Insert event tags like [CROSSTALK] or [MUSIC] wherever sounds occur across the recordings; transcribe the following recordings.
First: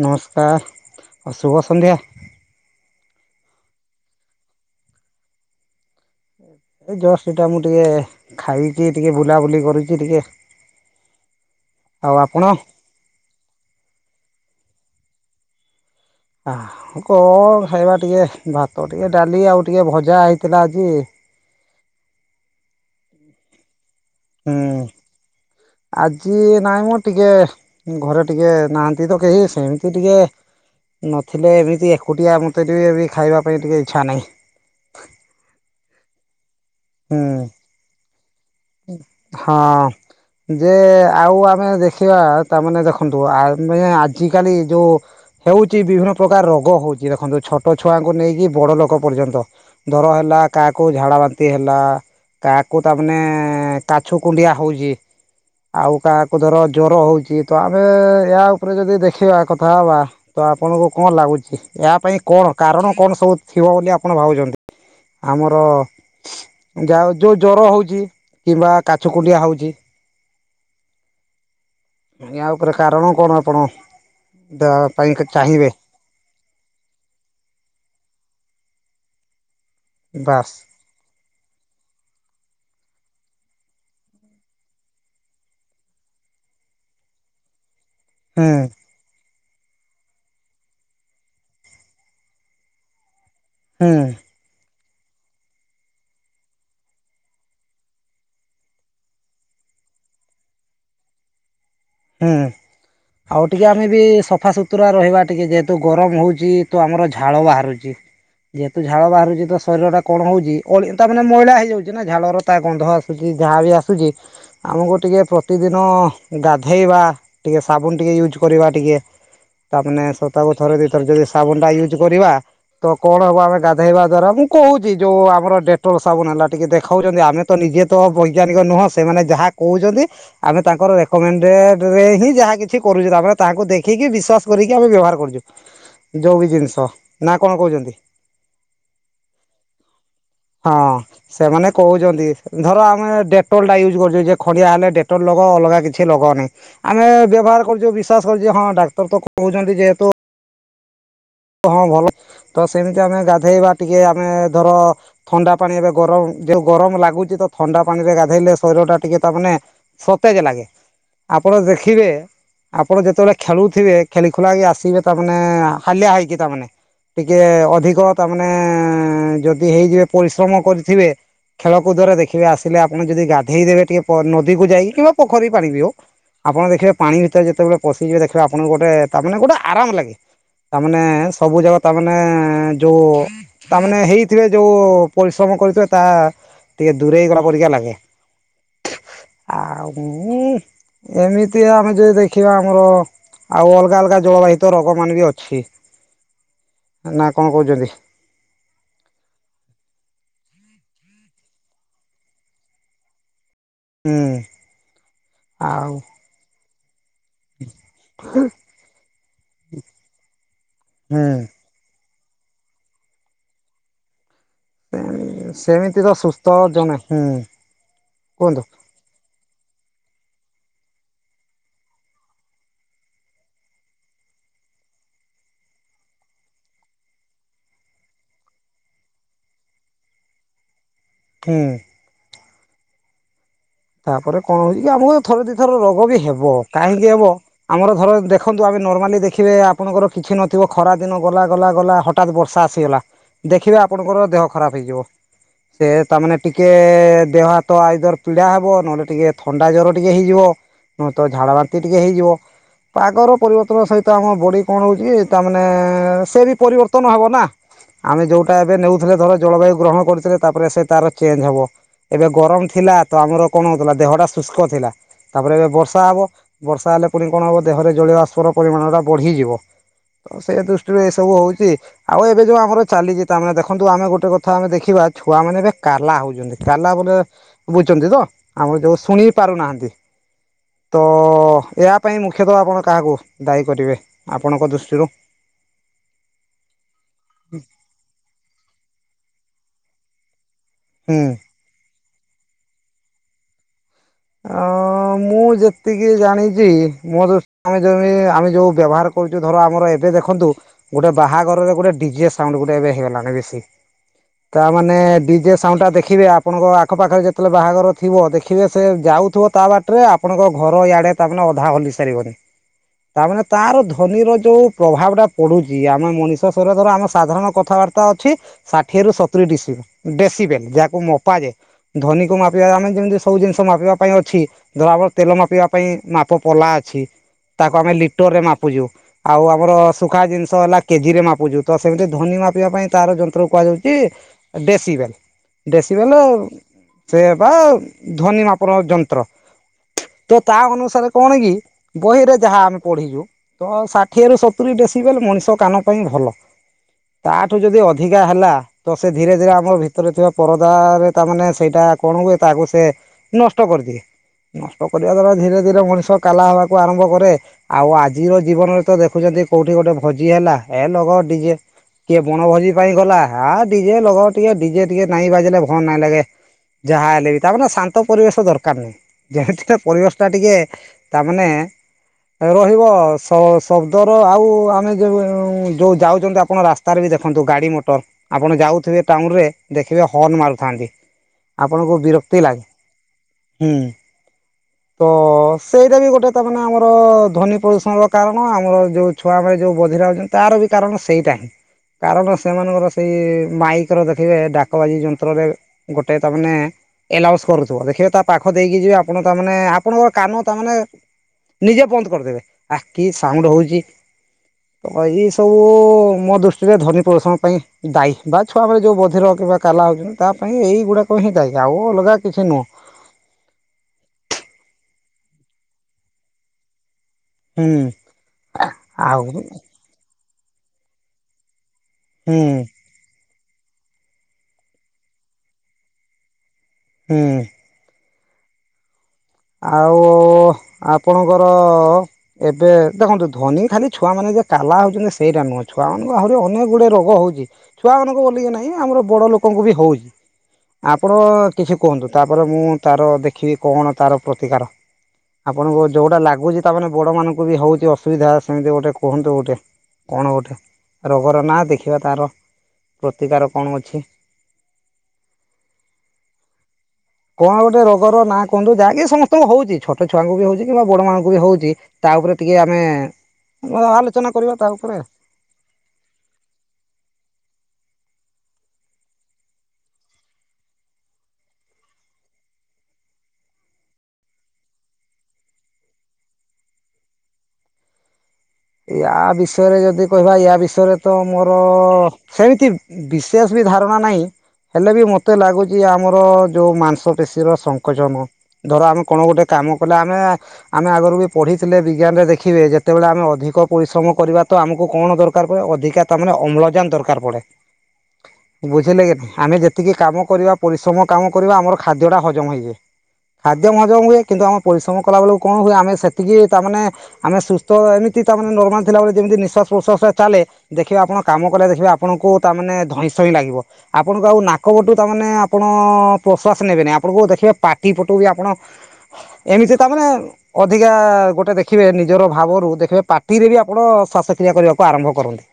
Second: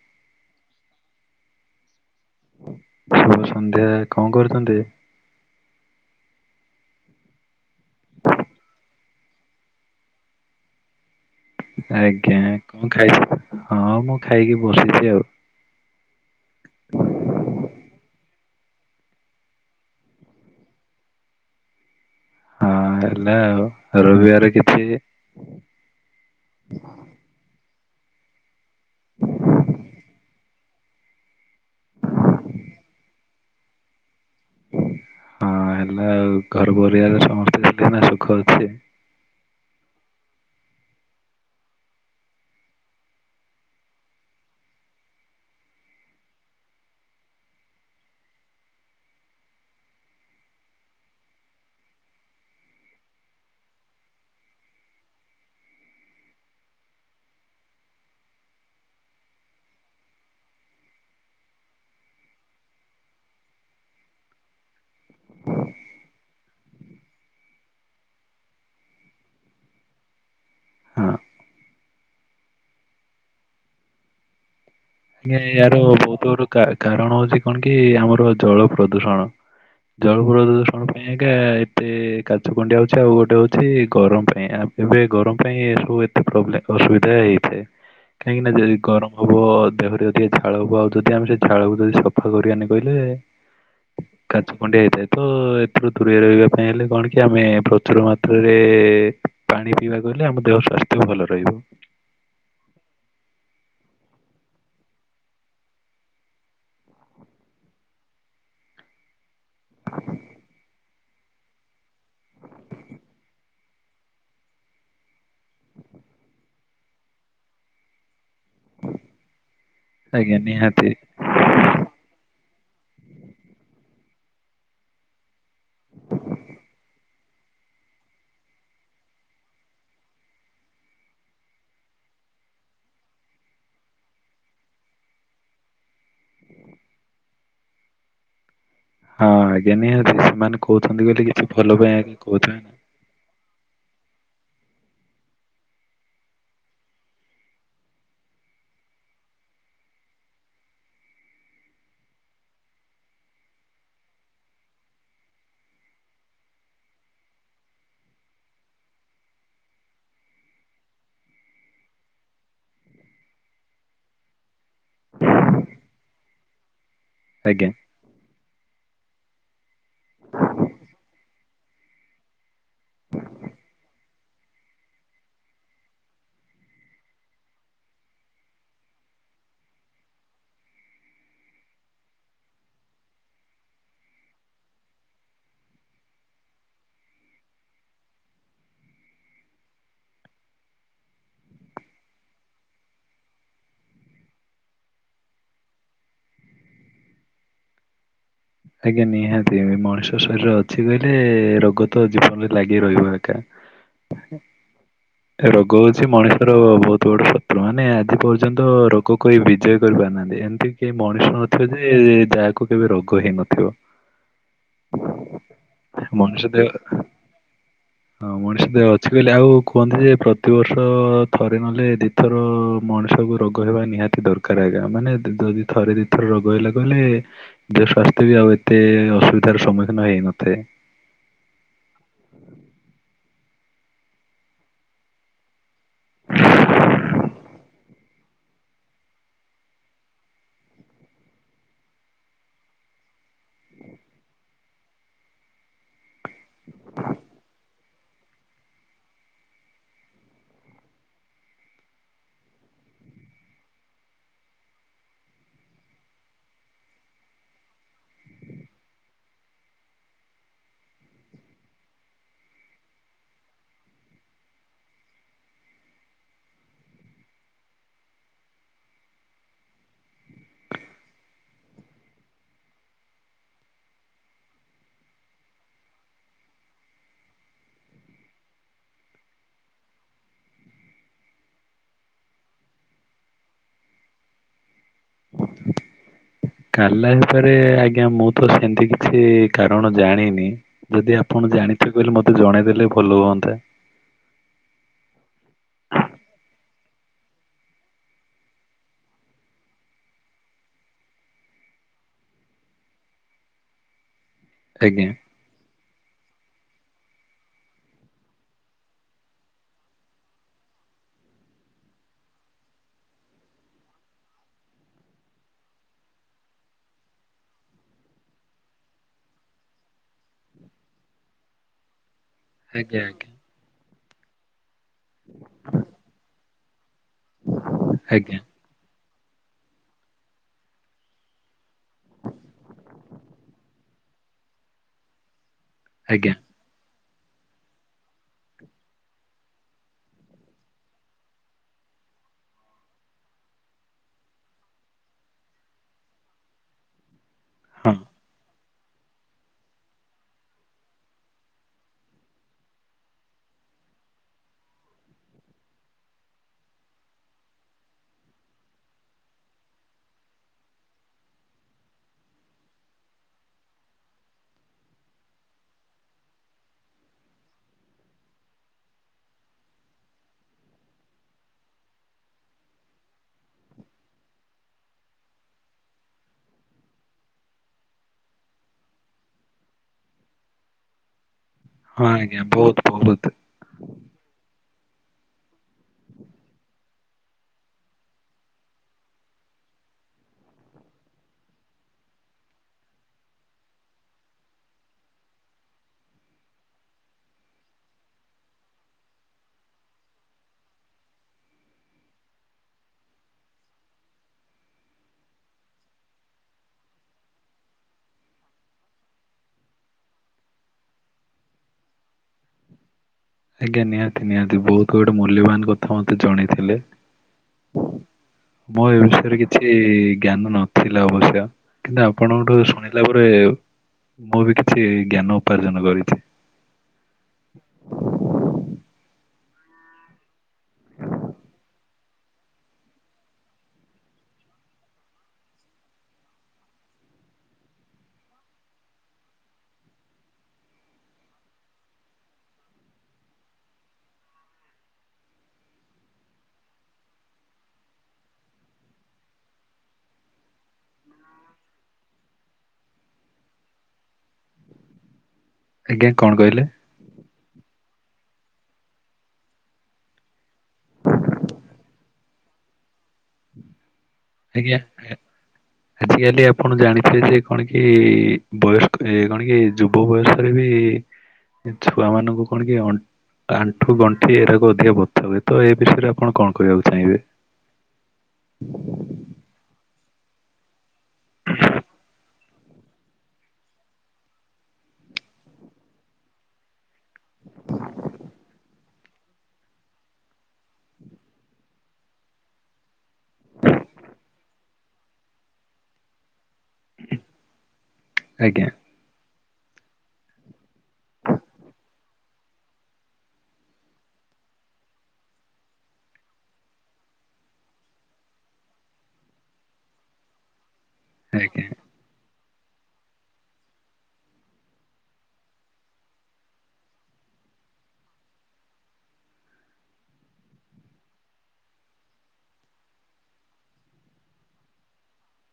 ନମସ୍କାର ଆଉ ଶୁଭ ସନ୍ଧ୍ୟା। ଶୁଭ ସନ୍ଧ୍ୟା କଣ କରୁଚନ୍ତି। ଏଇ ଜଷ୍ଟ ସେଟା ମୁଁ ଟିକେ ଖାଇଚି ଟିକେ ବୁଲାବୁଲି କରୁଛି ଟିକେ। ଆଉ ଆଜ୍ଞା ଆପଣ କଣ ଖାଇଚ ହଁ ମୁଁ ଖାଇକି ବସିଛି ଆଉ। ଅ ହୋ କ ଖାଇବା ଟିକେ ଭାତ ଟିକେ ଡାଲି ଆଉ ଟିକେ ଭଜା ହେଇଥିଲା ଆଜି। ହଁ ହେଲା ଆଉ। ରବିବାର ହୁଁ କିଛି ଆଜି ନାଇଁ ମୁଁ ଟିକେ ଘରେ ଟିକେ ନାହାନ୍ତି ତ କେହି। ସେମିତି ଟିକେ ନଥିଲେ ଏମିତି ଏକୁଟିଆ ମତେ ଟିକେ ଖାଇବା ପାଇଁ ଟିକେ ଇଚ୍ଛା ନାହିଁ। ହଁ ହେଲା ଆଉ ଘର ପରିବାରେ ସମସ୍ତେ ଏଇନା ସୁଖ ଅଛି। ହୁଁ ହଁ। ଯେ ଆଉ ଆମେ ଦେଖିବା ତାମାନେ ଦେଖନ୍ତୁ। ଆ ଆଜିକାଲି ଯୋଉ ହେଉଚି ବିଭିନ୍ନ ପ୍ରକାର ରୋଗ ହଉଚି ଦେଖନ୍ତୁ। ଛୋଟ ଛୁଆଙ୍କୁ ନେଇକି ବଡ ଲୋକ ପର୍ଯ୍ୟନ୍ତ ଦର ହେଲା କା କାହାକୁ ଝାଡ଼ା ବାନ୍ତି ହେଲା କାହାକୁ ତା ମାନେ ଏଁ କାଛୁ କୁଣ୍ଡିଆ ହଉଚି। ଆଉ କାହାକୁ ଧର ଜର ହଉଚି। ତ ଆମେ ୟା ଉପରେ ଯଦି ଦେଖିବା କଥା ହବା। ତ ଆପଣଙ୍କୁ କଣ ଲାଗୁଚି। ଏହା ପାଇଁ କଣ କାରଣ କଣ ସବୁ ଥିବ ବୋଲି ଆପଣ ଭାବୁଚନ୍ତି। ଆମର ଯା ହୋଉ ଜର ହଉଚି। କିମ୍ବା କାଛୁ କୁୁନଡିଆ ହଉଚି। ହଁ ୟା ଉପରେ କାରଣ କଣ ଆପଣ ଦ ଆଜ୍ଞା ୟାର ବହୁତ ବଡ କାରଣ ହଉଛି କଣ କି ଆମର ଜଳ ପ୍ରଦୂଷଣ। ବାସ୍ ଜଳପୁରଦୂଷଣ ପାଇଁ ଆଜ୍ଞା ଏତେ କାଛୁ କୁଣ୍ଡିଆ ହଉଚି। ଆଉ ଗୋଟେ ହ ଛି ଗରମ ପାଇଁ ଏବେ ଗରମ ପାଇଁ ଏ ସବୁ ଏତେ ପ୍ରବ୍ଲେ ଅସୁବିଧା ହେଇଥାଏ। କାହିଁକି ହୁଁ ନା ଯଦି ଗରମ ହବ। ଦେହରେ ଜେତିକ ଝାଳକୁ ଆଉ ଯଦି ଆମେ ସେ ଝାଳକୁ ଯଦି ସଫା କରିବାନି କହିଲେ। ହୁଁ କାଛୁ କୁଣ୍ଡି ପ୍ରାୟତ ଏଥିରୁ ଦୂରେଇ ରହିବା ପାଇଁ ହେଲେ କଣ କି ଆମେ ପ୍ରଚୁର ମାତ୍ରାରେ। ପାଣି ପିଇବାକୁ ଗଲେ ଆମ ଦେହ ସ୍ୱାସ୍ଥ୍ୟ ଭଲ ରହିବ। ହୁଁ। ଆଉ ଟିକେ ଆମେ ବି ସଫାସୁତୁରା ରହିବା ଟିକେ ଯେହେତୁ ଗରମ ହଉଛି ତ ଆମର ଝାଳ ବାହାରୁଛି। ଯେହେତୁ ଝାଳ ବାହାରୁଛି ତ ଶରୀର ଟା କଣ ହଉଛି ଅଳି ତା ମାନେ ମଇଳା ହେଇଯାଉଛି ନା ଝାଳ ର ତା ଗନ୍ଧ ଆସୁଛି। ଯାହା ବି ଆସୁଛି ଆମକୁ ଟିକେ ପ୍ରତିଦିନ ଗା ଧେଇବା ଟିକେ ସାବୁନ ଟିକେ ୟୁଜ୍ କରିବା ଟିକେ ତା ମାନେ ଆଜ୍ଞା ସପ୍ତାହ କୁ ଥରେ ଦୁଇ ନିହାତି ଥର ଯଦି ସାବୁନ ଟା ୟୁଜ୍ କରିବା। ତ କଣ ହବ ଆମେ ଗାଧେଇବା ଦ୍ଵାରା ମୁଁ କହୁଛି ଯୋଉ ଆମର ଡେଟୋଲ ସାବୁନ ହେଲା ଟିକେ ଦେଖାଉଛନ୍ତି ଆମେ ତ ନିଜେ ତ ବୈଜ୍ଞାନିକ ନୁହଁ ସେମାନେ ଯାହା କହୁଛନ୍ତି ଆମେ ତାଙ୍କର ରେକୋମେ ଏ ରେ ହିଁ ଯାହା କିଛି କରୁଛେ ଆମେ ତାହାଙ୍କୁ ଦେଖିକି ବିଶ୍ଵାସ କରିକି ଆମେ ବ୍ୟବହାର କରୁଛୁ। ଯୋଉ ବି ଜିନିଷ ନା କଣ କହୁଛନ୍ତି। ହଁ ଆଜ୍ଞା ନିହାତି ସେ ହଁ ସେମାନେ କହୁଛନ୍ତି କହୁଥିବେ ନା। ଧର ଆମେ ଡେଟଲ ଟା ୟୁ ହଁ ୟୁଜ କରୁଚି ଯେ ଖଣ୍ଡିଆ ହେଲେ ଡେଟୋଲ ଲୋଗ ଅଲଗା କିଛି ଲଗଉନି ଆମେ ବ୍ୟବହାର କରୁଛେ ବିଶ୍ୱାସ କରୁଚେ ହଁ ଡାକ ତ ତ କହୁଛନ୍ତି ଯେହେତୁ। ହଁ ଭଲ ତ ସେମିତି ଆମେ ଗାଧେଇବା ଟିକେ ଆମେ ଧର ଥଣ୍ଡା ପାଣି ଏବେ ଗରମ। ଯୋଉ ଗରମ ଲାଗୁଛି ତ ଥଣ୍ଡା ପାଣିରେ ଗାଧେଇଲେ ଶରୀର ଟା ଟିକେ ତା ମାନେ ସତେଜ ଲାଗେ। ଆପଣ ଦେଖିବେ। ଆପଣ ଯେତେବେଳେ ଖେଳୁଥିବେ ଖେଳି ଖୁଲା କି ଆସିବେ ତାମାନେ ହାଲିଆ ହେଇ କି ତାମାନେେ ଟିକେ ଆଜ୍ଞା ଅଧିକ ତାମାନେ ଯ ହେଇଯିବେ ପରିଶ୍ରମ କରିଥିବେ। ଖେଳକୁଦରେ ଦେଖିବେ ଆସିଲେ ଆପଣ ଯଦି ଗାଧେଇ ଦେବେ ଟିକେ ପ ନଦୀକୁ ଯାଇକି କିମ୍ବା ପୋଖରୀ ପାଣି ବି ହଉ। ଆପଣ ଦେଖିବେ ପାଣି ଭିତରେ ଯେତେବେଳେ ପଶିଯିବେ ଦେଖିବେ ଆପଣଙ୍କୁ ଗୋଟେ ତାମାନେ ଗୋଟେ ଆରାମ ଲାଗେ ତାମାନେ। ସବୁ ଯାକ ତାମାନେ ଯୋଉ ତାମାନେ ହେଇଥିବେ ଯୋଉ ପରିଶ୍ରମ କରିଥିବେ ତାହା। ଟିକେ ଦୂରେଇ ଗଲା ପରିକା ଲାଗେ। ଆଉ ଉଁ ଏମିତି ଆମେ ଯଦି ଦେଖିବା ଆମର। ଆଉ ଅଲଗା ଅଲଗା ଜଳବାହିତ ରୋଗ ମାନେ ବି ଅଛି। ନା କଣ କହୁଛନ୍ତି? ଆଜ୍ଞା ନିହାତି ମଣିଷ ଶରୀର ଅଛି କହିଲେ ରୋଗ ତ ଜୀବନରେ ଲାଗି ରହିବ ଏକା। ହୁଁ ରୋଗ ଆଉ ହଉଛି ମଣିଷର ବହୁ ବଡ଼ ଶତ୍ରୁ ମାନେ ଆଜି ପର୍ଯ୍ୟନ୍ତ ରୋଗକୁ କେହି ବିଜୟ କରିପାରୁନାହାନ୍ତି ଏମିତି କେହି ମଣିଷ ହୁଁ ନଥିବ ଯେ। ଯାହାକୁ କେବେ ରୋଗ ହେଇନଥିବ। ଏ ସେମିତି ତ ମଣିଷ ସୁସ୍ଥ ଦେହ ଜଣେ ହୁଁ। ହଁ କୁହନ୍ତୁ ମଣିଷ ଦେହ ଅଛି କହିଲେ ଆଉ। କୁହନ୍ତି ଯେ ପ୍ରତିବର୍ଷ ଥରେ ନହେଲେ ଦିଥର ମଣିଷକୁ ରୋଗ ହେବା ନିହାତି ଦରକାର ଅ ଆଜ୍ଞା ମାନେ ଦ ଯଦି ଥରେ ଦିଥର ରୋଗ ହେଲା କଲେ ଦେହ ସ୍ୱାସ୍ଥ୍ୟ ବି ଆଉ ଏତେ ଅସୁବିଧାର ସ ସମ୍ମୁଖୀନ ହେଇନଥିବେ। ହୁଁ। ହ ତାପରେ କଣ ହଉଛି କି ଆମକୁ ଥରେ ଦିଥର ରୋଗ ବି ହେବ କାହିଁକି ହେବ। ଆମର ଧର ଦେଖନ୍ତୁ ଆମେ ନର୍ମାଲି ଦେଖିବେ ଆପଣଙ୍କର କିଛି ନଥିବ ଖରା ଦିନ ଗଲା ଗଲା ଗଲା ହଠତ୍ ବର୍ଷା। ଆସିଗଲା ଦେଖିବେ ଆପଣଙ୍କର ଦେହ ଖରାପ ହେଇଯିବ ସେ ତାମାନେ ଟିକେ ଦେହ ହାତ ଆଇଦର ପିଡା ହେ ବ ନହେଲେ ଟିକେ ଥଣ୍ଡା ଜର ଟିକେ ହେଇଯିବ ନହେଲେ ତ ଝାଡା ବାନ୍ତି ଟିକେ ହେଇଯିବ। ପାଗର ପରିବର୍ତ୍ତନ ସହିତ ଆମ ବଡି କଣ ହଉଛି କି ତାମାନେ ସେ ବି ପରିବର୍ତ୍ତନ ହବ ନା। ଆମେ ଯୋଉଟା ଏବେ ନେଉଥିଲେ ଧର ଜଳବାୟୁ ଗ୍ରହଣ କରିଥିଲେ ତାପରେ ସେ ତାର ଚେଞ୍ଜ ହବ। ଏବେ ଗରମ ଥିଲା ତ ଆମର। କଣ ହୋଉଥିଲା ଦେହଟା ଶୁଷ୍କ ଥିଲା। ତାପରେ ଏବେ ବର୍ଷା ହବ ବର୍ଷା ହେଲେ ପୁଣି କଣ ହବ ଦେହରେ ଜଳିୟ ବାଷ୍ପ ର ପରିମାଣ ଟା ବଢିଯିବ। ତ ସେ ଦୃଷ୍ଟିରୁ ଏ ସବୁ ହୋଉଛି ଆଉ ଏବେ ଯୋଉ ଆମର ଚାଲିଛି ତାମାନେ ଦେଖନ୍ତୁ ଆମେ ଗୋଟେ କଥା ଆମେ ଦେଖିବା ତା ଛୁଆଁ ମାନେ ଏବେ କାଲା ହୋଉଛନ୍ତି କାଲା ବୋ ବୁଝୁଛନ୍ତି ତ? ଆମର କେହିଁ ଶୁଣି ପାରୁନାହାନ୍ତି। ତ ଏହା ପାଇଁ ମୁଖ୍ୟତଃ ଆପଣ କାହାକୁ ଦାୟୀ କରିବେ ଆପଣଙ୍କ ଦୃଷ୍ଟିରୁ କାଲା ହିସରେ ଆଜ୍ଞା ମୁଁ ତ ସେମତି କିଛି କାରଣ ଜାଣିନି ଯଦି ହୁଁ ଆପଣ ଜାଣିଥିବେ ତେବେ ମତେ ଜଣେଇ ଦେଲେ ଭଲ ହୁଅନ୍ତା। ଆଁ ଆଁ ମୁଁ ଯେତିକି ଜାଣିଛି ମୁଁ ଯ ଆମେ ଯେ ଆମେ ଯୋଉ ବ୍ୟବହାର କରୁଛୁ ଧର ଆମର ଏବେ ଦେଖନ୍ତୁ ଗୋଟେ ବାହାଘରରେ ଗୋଟେ ଯିଏ ସାଉଣ୍ଡ ଗୁଟେ ଏବେ ହେଇଗଲାଣି ବେଶୀ। ହ ତା ମାନେ ଡିଜେ ସାଉଣ୍ଡ ଟା ଦେଖିବେ ଆପଣଙ୍କ ଆଖ ପାଖରେ ଯେତେବେଳେ ବାହାଘର ଥିବ ଦେଖିବେ ସେ ଯାଉଥିବ ତା ବାଟରେ ଆପଣଙ୍କ ଘର ଇଆଡେ ତା ମାନେ ଅଧା ହଲି ସାରିବଣି। ତା ମାନେ ତାର ଧନୀର ଯୋଉ ପ୍ରଭାବ ଟା ପଡୁଛି ଆମେ ମଣିଷ ସର ଧର ଆମେ ସାଧାରଣ କଥା କରତ ଅଛି ଷାଠିଏ ରୁ ସତୁରୀ ଡିସି ଡେସିବେ ଯାହାକୁ ମୋପା ଯାଏ ଧ୍ଵନି ମାପିବା ଆମେ ଆଜ୍ଞା ଯେମିତି ଆଜ୍ଞା ସବୁ ଜିନିଷ ମାପିବା ପାଇଁ ଅଛି ଧରାବର ତେଲ ମାପିବା ପାଇଁ ମାପ ପୋଲା ଅଛି ତାକୁ ଆମେ ଲିଟର ଆଜ୍ଞା ରେ ମାପୁଚୁ। ଆଉ ଆମର ଶୁଖା ଜିନିଷ ହେଲା କେଜି ରେ ମାପୁଛୁ ତ ସେମିତି ଧ୍ଵନି ମାପିବା ପାଇଁ ତାର ଯନ୍ତ୍ରକୁ କୁହାଯାଉଛି। ଡେସି ବେଲ୍ ଡେସି ବେଲ୍ ଆଜ୍ଞା ସେଇଆ ପା ଧ୍ଵନି ମା ଆପଣ ଯନ୍ତ୍ର ତ ତା ଅନୁସାରେ କଣ କି ବହିରେ ଯାହା ଆମେ ପଢିଲୁ ତ ଷାଠିଏ ରୁ ସତୁରୀ ଡେସି ବଲେ ମଣିଷ କାନ ପାଇଁ ଭଲ। ତା ଠୁ ଯଦି ହଁ ଅଧିକା ହେଲା ତ ସେ ଧୀରେ ଧୀରେ ଆମର ଭିତରେ ଥିବା ପରଦା ରେ ତା ମାନେ ସେଇଟା କଣ ହୁଏ ତାକୁ ସେ ନଷ୍ଟ କରି ଦିଏ। ନଷ୍ଟ କରିବା ଦ୍ଵାରା ଧୀରେ ଧୀରେ ମଣିଷ କାଲା ହବାକୁ ଆରମ୍ଭ କରେ ଆଉ ଆଜିର ଜୀବନରେ ତ ଦେଖୁଛନ୍ତି ଯି କୋଉଠି ଗୋଟେ ଭୋଜି ହେଲା ଏ ଲଗାଅ ଡିଜେ କିଏ ବଣ ଭୋଜି ପାଇଁ ଗଲା ଆ ଡିଜେ ଲଗାଅ ଟିକେ ଡିଜେ ଟିକେ ନାଇଁ ବାଜିଲେ ଭଲ ନାଇଁ ଲାଗେ। ଯାହା ହେଲେ ବି ତାପ ସା ତ ପରିବେଶ ଦରକାର ନାହିଁ ଯେମିତିରେ ପରିବେଶ ଟା ଟିକେ ତା ମାନେ ରହିବ ଶବ୍ଦର ଆଉ ଆମେ ଯୋଉ ଯୋଉ ଯାଉଛନ୍ତି ଆପଣ ରାସ୍ତାରେ ଵି ଦେଖନ୍ତୁ ଗାଡି ମଟର ଆପଣ ଯାଉଥିବେ ଟାଉନ ରେ ଦେଖିବେ ହର୍ଣ ମାରୁଥାନ୍ତି। ହ ଆପଣଙ୍କୁ ବିରକ୍ତି ଲାଗେ ହୁଁ। ତ ସେଇଟା ବି ଗୋଟେ ତ ମାନେ ଆମର ଧ୍ଵନି ପ୍ରଦୂଷଣର କାରଣ ଆମର ଯୋଉ ଛୁଆ ମାନେ ଯୋଉ ବ ଭେରେ ଆଉଛନ୍ତି ତାର ବି କାରଣ ସେଇଟା ହିଁ। କାରଣ ସେମାନଙ୍କର ସେଇ ମାଇକ ରେ ଦେଖିବେ ଡାକ ବାଜି ଯନ୍ତ୍ରରେ ଗୋଟେ ତା ମାନେ ଏଲାଉସ କରୁଥିବ ଦେଖିବେ ତା ପାଖ ଦେଇକି ଯିବେ ଆପଣ ତା ମାନେ ଆପଣଙ୍କ କାନ ତା ମାନେ ନିଜେ ବନ୍ଦ କରିଦେବେ ଆକି ସାଉଣ୍ଡ ହୋଉଛି। ତ ଏଇ ସବୁ ମୋ ଦୃଷ୍ଟିରେ ଧ୍ଵନି ପ୍ରଦୂଷଣ ପାଇଁ ଦାୟୀ ବା ଛୁଆ ବେଳେ ଯୋଉ ବଧିର କିମ୍ବା କାଲା ହୋଉଛନ୍ତି ତାପ ପାଇଁ ଏଇ ଗୁଡ଼ାକ ହିଁ ଥାଏ ଆଉ ଅଲଗା କିଛି ନୁହଁ। ଆଜ୍ଞା ନିହାତି ନିହାତି ବହୁତ ଗୋଟେ ମୂଲ୍ୟବାନ କଥା ମତେ ଜଣେଇଥିଲେ। ହୁଁ ମୁଁ ଏ ଆଉ ବିଷୟରେ କିଛି ଜ୍ଞାନ ନଥିଲା ଅବଶ୍ୟ କିନ୍ତୁ ହୁଁ ଆପଣଙ୍କ ଠୁ ଶୁଣିଲା ପରେ ମୁଁ ବି କିଛି ଜ୍ଞାନ ଉପାର୍ଜନ କରିଛି। ହୁଁ। ଆଉ ଆପଣଙ୍କର ଏବେ ଦେଖନ୍ତୁ ଧ୍ଵନି ଖାଲି ଛୁଆ ମାନେ ଯେ କାଲା ହୋଉଛନ୍ତି ସେଇଟା ନୁହଁ ଛୁଆ ମାନଙ୍କୁ ଆହୁରି ଅନେକ ଗୁଡେ ରୋଗ ହୋଉଛି ଛୁଆ ମାନଙ୍କୁ ବୋଲି ନାହିଁ ଆମର ବଡ଼ ଲୋ ଲୋକଙ୍କୁ ବି ହୋଉଛି ଆପଣ କିଛି କୁହନ୍ତୁ ତାପରେ ମୁଁ ତାର ଦେଖିବି କଣ ତାର ପ୍ରତିକାର ଆପଣଙ୍କୁ ଯୋଉଟା ଲାଗୁଛି ତାମାନେ ବଡ ମାନଙ୍କୁ ବି ହଉଛି ଅସୁବିଧା ସେମିତି ଗୋଟେ କୁହନ୍ତୁ ଗୋଟେ। କଣ ଗୋଟେ ରୋଗର ନା ଦେଖିବା ତାର ପ୍ରତିକାର କଣ ଅଛି। ଆଜ୍ଞା କଣ କହିଲେ? କଣ ଗୋଟେ ରୋଗର ନାଁ କୁହନ୍ତୁ ଯାହାକି ସମସ୍ତଙ୍କୁ ହଉଛି ଛୋଟ ଛୁଆଙ୍କୁ ବି ହଉଛି କିମ୍ବା ବଡ ମାନଙ୍କୁ ବି ହଉଛି ତା ଉପରେ ଟିକେ ଆମେ [UNINTELLIGIBLE] ତା ଆଜ୍ଞା ଉପରେ ଆଜି କାଲି ଆପଣ ଜାଣିପାରିବେ କଣ କି କି ବୟସ୍କ ଏ କଣ କି ଯୁବ ବୟସରେ ବି ଏ ଛୁଆ ମାନଙ୍କୁ କଣ କିଏ ଅ ଆଣ୍ଠୁ ଗଣ୍ଠି ଏରାକୁ ଅଧିକା ବଥା ହୁଏ ତ ଏ ବିଷୟରେ ଆପଣ କଣ କହିବାକୁ ଚାହିଁବେ [INAUDIBLE] ୟା ବିଷୟରେ ଯଦି କହିବା ୟା ବିଷୟରେ ତ ମୋର ସେମିତି ବିଶେଷ ବି ଧାରଣା ନାଇ। ହେଲେ ବି ମତେ ଲାଗୁଛି ଆମର ଯୋଉ ମାଂସ ପେଶୀର ସଙ୍କୋଚନ ଧର ଆମେ କଣ ଗୋଟେ କାମ କଲେ ଆମେ ଆମେ ଆଗରୁ ବି ପଢିଥିଲେ ବିଜ୍ଞାନ ରେ ଦେଖିବେ ଯେତେବେଳେ ଆମେ ଅଧିକ ପରିଶ୍ରମ କରିବା ତ ଆମକୁ କଣ ଦରକାର ପ ଅଧିକା ତାମାନେ ଅମ୍ଳ ଜାନ ଦରକାର ପଡେ ଆଜ୍ଞା ବୁଝିଲେ କି ଆମେ ଯେତିକି କାମ କରିବା ପରିଶ୍ରମ କାମ କରିବା ଆମର ଖାଦ୍ୟ ଟା ହଜମ ହେଇଯାଏ। ଖାଦ୍ୟ ମହଜମ ହୁଏ କିନ୍ତୁ ଆମ ପରିଶ୍ରମ କଲା ବେଳକୁ କଣ ହୁଏ ଆମେ ସେତିକି ତାମାନେ ଆମେ ସୁସ୍ଥ ଏମି ତି ତା ନର୍ମାଲ ଥିଲାବେଳେ ଯେମିତି ନିଶ୍ୱାସ ପ୍ରଶ୍ୱାସ ଚାଲେ ଦେଖିବା ଆପଣ କାମ ଆଜ୍ଞା କଲେ ଦେଖିବେ ଆପଣଙ୍କୁ ତା ମାନେ ଧଇଁ ସଇଁ ଲାଗିବ ଆପଣଙ୍କୁ ଆଉ ନାକପଟୁ ତାନେ ଆପଣ ପ୍ରଶ୍ୱାସ ନେବେନି ଆପଣଙ୍କୁ ଦେ ଖିବେ ପାଟି ପଟୁ ବି ଆପଣ ଏମିତି ତା ମାନେ ଅଧିକା ଗୋଟେ ଦେଖିବେ ନିଜର ଭା ବ ରୁ ଦେଖିବେ ପାଟିରେ ବି ଆପଣ ଶ୍ଵାସକ୍ରିୟା କରିବାକୁ ଆରମ୍ଭ କରନ୍ତି।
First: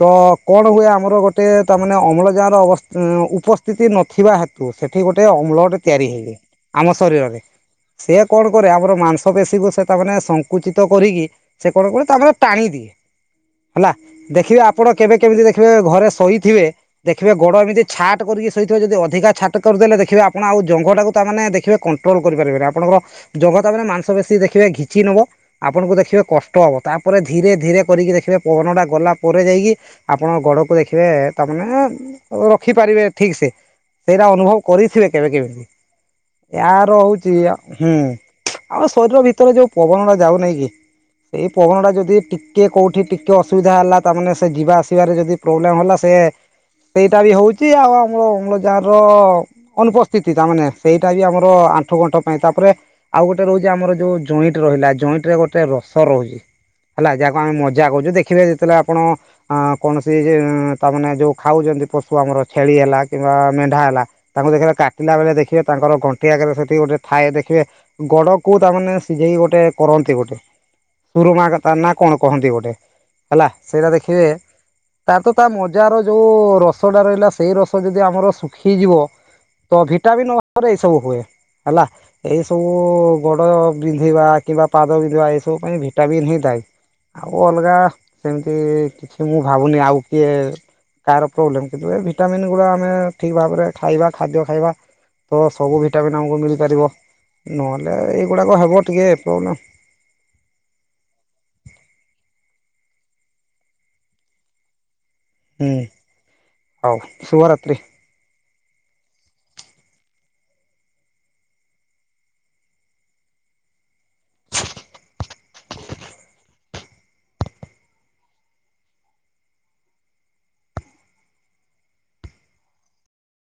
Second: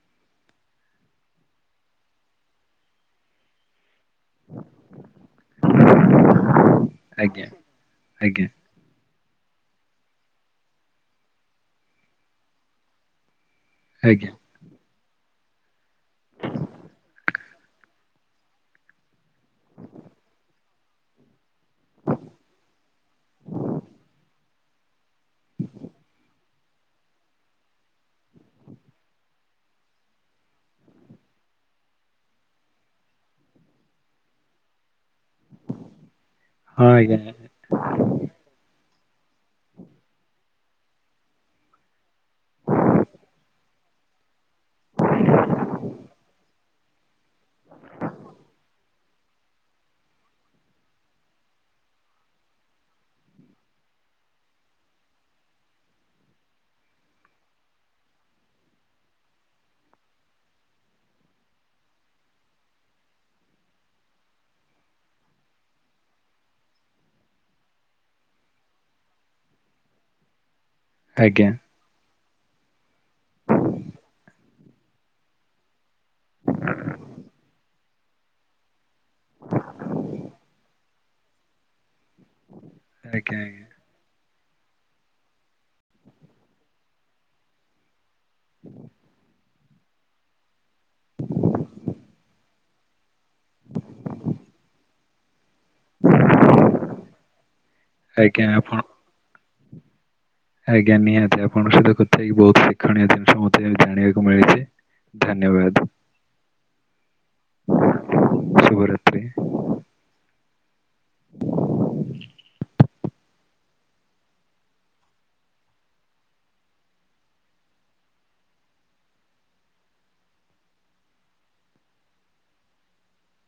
ତ କଣ ହୁଏ ଆମର ଗୋଟେ ତାମାନେ ଅମ୍ଳଜାନ ଅବ ଉପସ୍ଥିତି ନ ନଥିବା ହେତୁ ସେଠି ଗୋଟେ ଅମ୍ଳଟେ ତିଆରି ହେଇଯାଏ ଆମ ଶରୀରରେ। ଆଜ୍ଞା। ସେ କଣ ଆଜ୍ଞା କରେ ଆମର ମାଂସ ପେଶିକୁ ସେ ତାମାନେ ସଙ୍କୁଚିତ କରିକି ସେ କଣ କରେ ତା ଟାଣି ଦିଏ। ହେଲା ଆଜ୍ଞା ଦେଖିବେ ଆପଣ କେବେ କେମିତି ଦେଖିବେ ଘରେ ଶୋଇଥିବେ ଦେଖିବେ ଗୋଡ ଏମିତି ଛାଟ କରିକି ଶୋଇଥିବ ଯଦି ଅଧିକା ଛାଟ କରିଦେଲେ ଦେଖିବେ ଆପଣ ଆଉ ଜଙ୍ଘଟାକୁ ତାମାନେ ଦେଖିବେ କଣ୍ଟ୍ରୋଲ କରିପାରେନି ଆପଣଙ୍କର ଜଙ୍ଘ ତା ମାନେ ମାଂସ ବେଶୀ ଦେଖିବେ ଘିଚିନବ। ଆପଣଙ୍କୁ ଦେଖିବେ କଷ୍ଟ ହବ ତାପରେ ଧୀରେ ଧୀରେ କରିକି ଦେଖିବେ ପବନ ଟା ଗଲା ପରେ ଯାଇକି ଆପଣଙ୍କ ଗୋଡକୁ ଦେଖିବେ ତା [UNINTELLIGIBLE] ରଖିପାରିବେ ଠିକ ସେ ସେଇଟା ଅନୁଭବ କରିଥିବେ କେବେ କେବେ। ହଁ ଏଆର ଆଜ୍ଞା ହଉଛି ହୁଁ ଆମ ଶରୀର ଭିତରେ ଯୋଉ ପବନ ଟା ଯାଉନାଇଁ କି ସେଇ ପବନ ଟା ଯଦି ଟିକେ କୋଉଠି ଟିକେ ଅସୁବିଧା ହେଲା ତାମାନେ ସେ ଯିବା ଆସିବାରେ ଯଦି ପ୍ରୋବ୍ଲେମ ହେଲା ସେ ସେଇଟା ବି ହଉଛି ଆଉ ଅମ୍ଳଯା ଅନୁପସ୍ଥିତି ତା ମାନେ ସେଇଟା ବି ଆମର ଆଣ୍ଠୁ ଗଣ୍ଠ ପାଇଁ ତାପରେ ଆଉ ଗୋଟେ ରହୁଛି ଆମର ମର ଯୋଉ ଜଏଣ୍ଟ ରହିଲା ଜଏଣ୍ଟ ରେ ଗୋଟେ ରସ ରହୁଛି। ହେଲା ଯାହାକୁ ଆମେ ମଜା କହୁଚୁ ଦେଖିବେ ଯେତେବେଳେ ଆପଣ ଅ କୌଣସି ତାମାନେ ଯୋଉ ଖାଉଚେ ଯେମତି ପଶୁ ଆମର ଛେଳି ହେଲା କିମ୍ବା ମେଣ୍ଢା ହେଲା ତାଙ୍କୁ ଦେଖିଲେ କାଟିଲା ବେଳେ ଦେଖିବେ ତାଙ୍କର ଗଣ୍ଟି ଆଗରେ ସେ ଗୋଟେ ଥାଏ ଦେଖିବେ ଗୋଡକୁ ତାମାନେ ସିଝେଇ ଗୋଟେ କରନ୍ତି ଗୋଟେ। ସରୁମା ଆଜ୍ଞା କଥା ନା କଣ କହନ୍ତି ଗୋଟେ ହେଲା ସେଇଟା ଦେଖିବେ ତାର ତ ତା ମଜାର ଯୋଉ ରସଟା ରହିଲା ସେଇ ରସ ଯଦି ଆମର ଶୁଖିଯିବ ତ ଭିଟାମିନ୍ ଅର୍ଥରେ ଏଇ ସବୁ ହୁଏ ହେଲା ଏଇ ସବୁ ଆଜ୍ଞା ଗୋଡ ଆଜ୍ଞା ବିନ୍ଧିବା କିମ୍ବା ପାଦ ବିନ୍ଧିବା ଏ ସବୁ ପାଇଁ ଭିଟାମିନ୍ ହିଁ ଦାଇ। ଆଉ ଅଲଗା ସେମିତି କିଛି ମୁଁ ଭାବୁନି ଆଉ କିଏ କାହାର ପ୍ରୋବେଲମ କିନ୍ତୁ ଏ ଭିଟାମନ୍ ଗୁରା ଆମେ ଠିକ ଭାବରେ ଖାଇବା ଖାଦ୍ୟ ଖାଇବା। ତ ସବୁ ଭିଟାମିନ ଆମକୁ ମିଳିପାରିବ। ନହେଲେ ଆଜ୍ଞା ଏଇଗୁଡ଼ାକ ଆପଣ ହେବ ଟିକେ ପ୍ରୋବ୍ଲେମ୍। ଆଜ୍ଞା ନିହାତି ଆପଣଙ୍କ ସହିତ କଥା ହେଇକି ବହୁତ ଶିକ୍ଷଣୀୟ ଜିନିଷ ମତେ ଜାଣିବାକୁ ମିଳିଚି। ହୁଁ ହଉ ଶୁଭରାତ୍ରି। ହ [UNINTELLIGIBLE]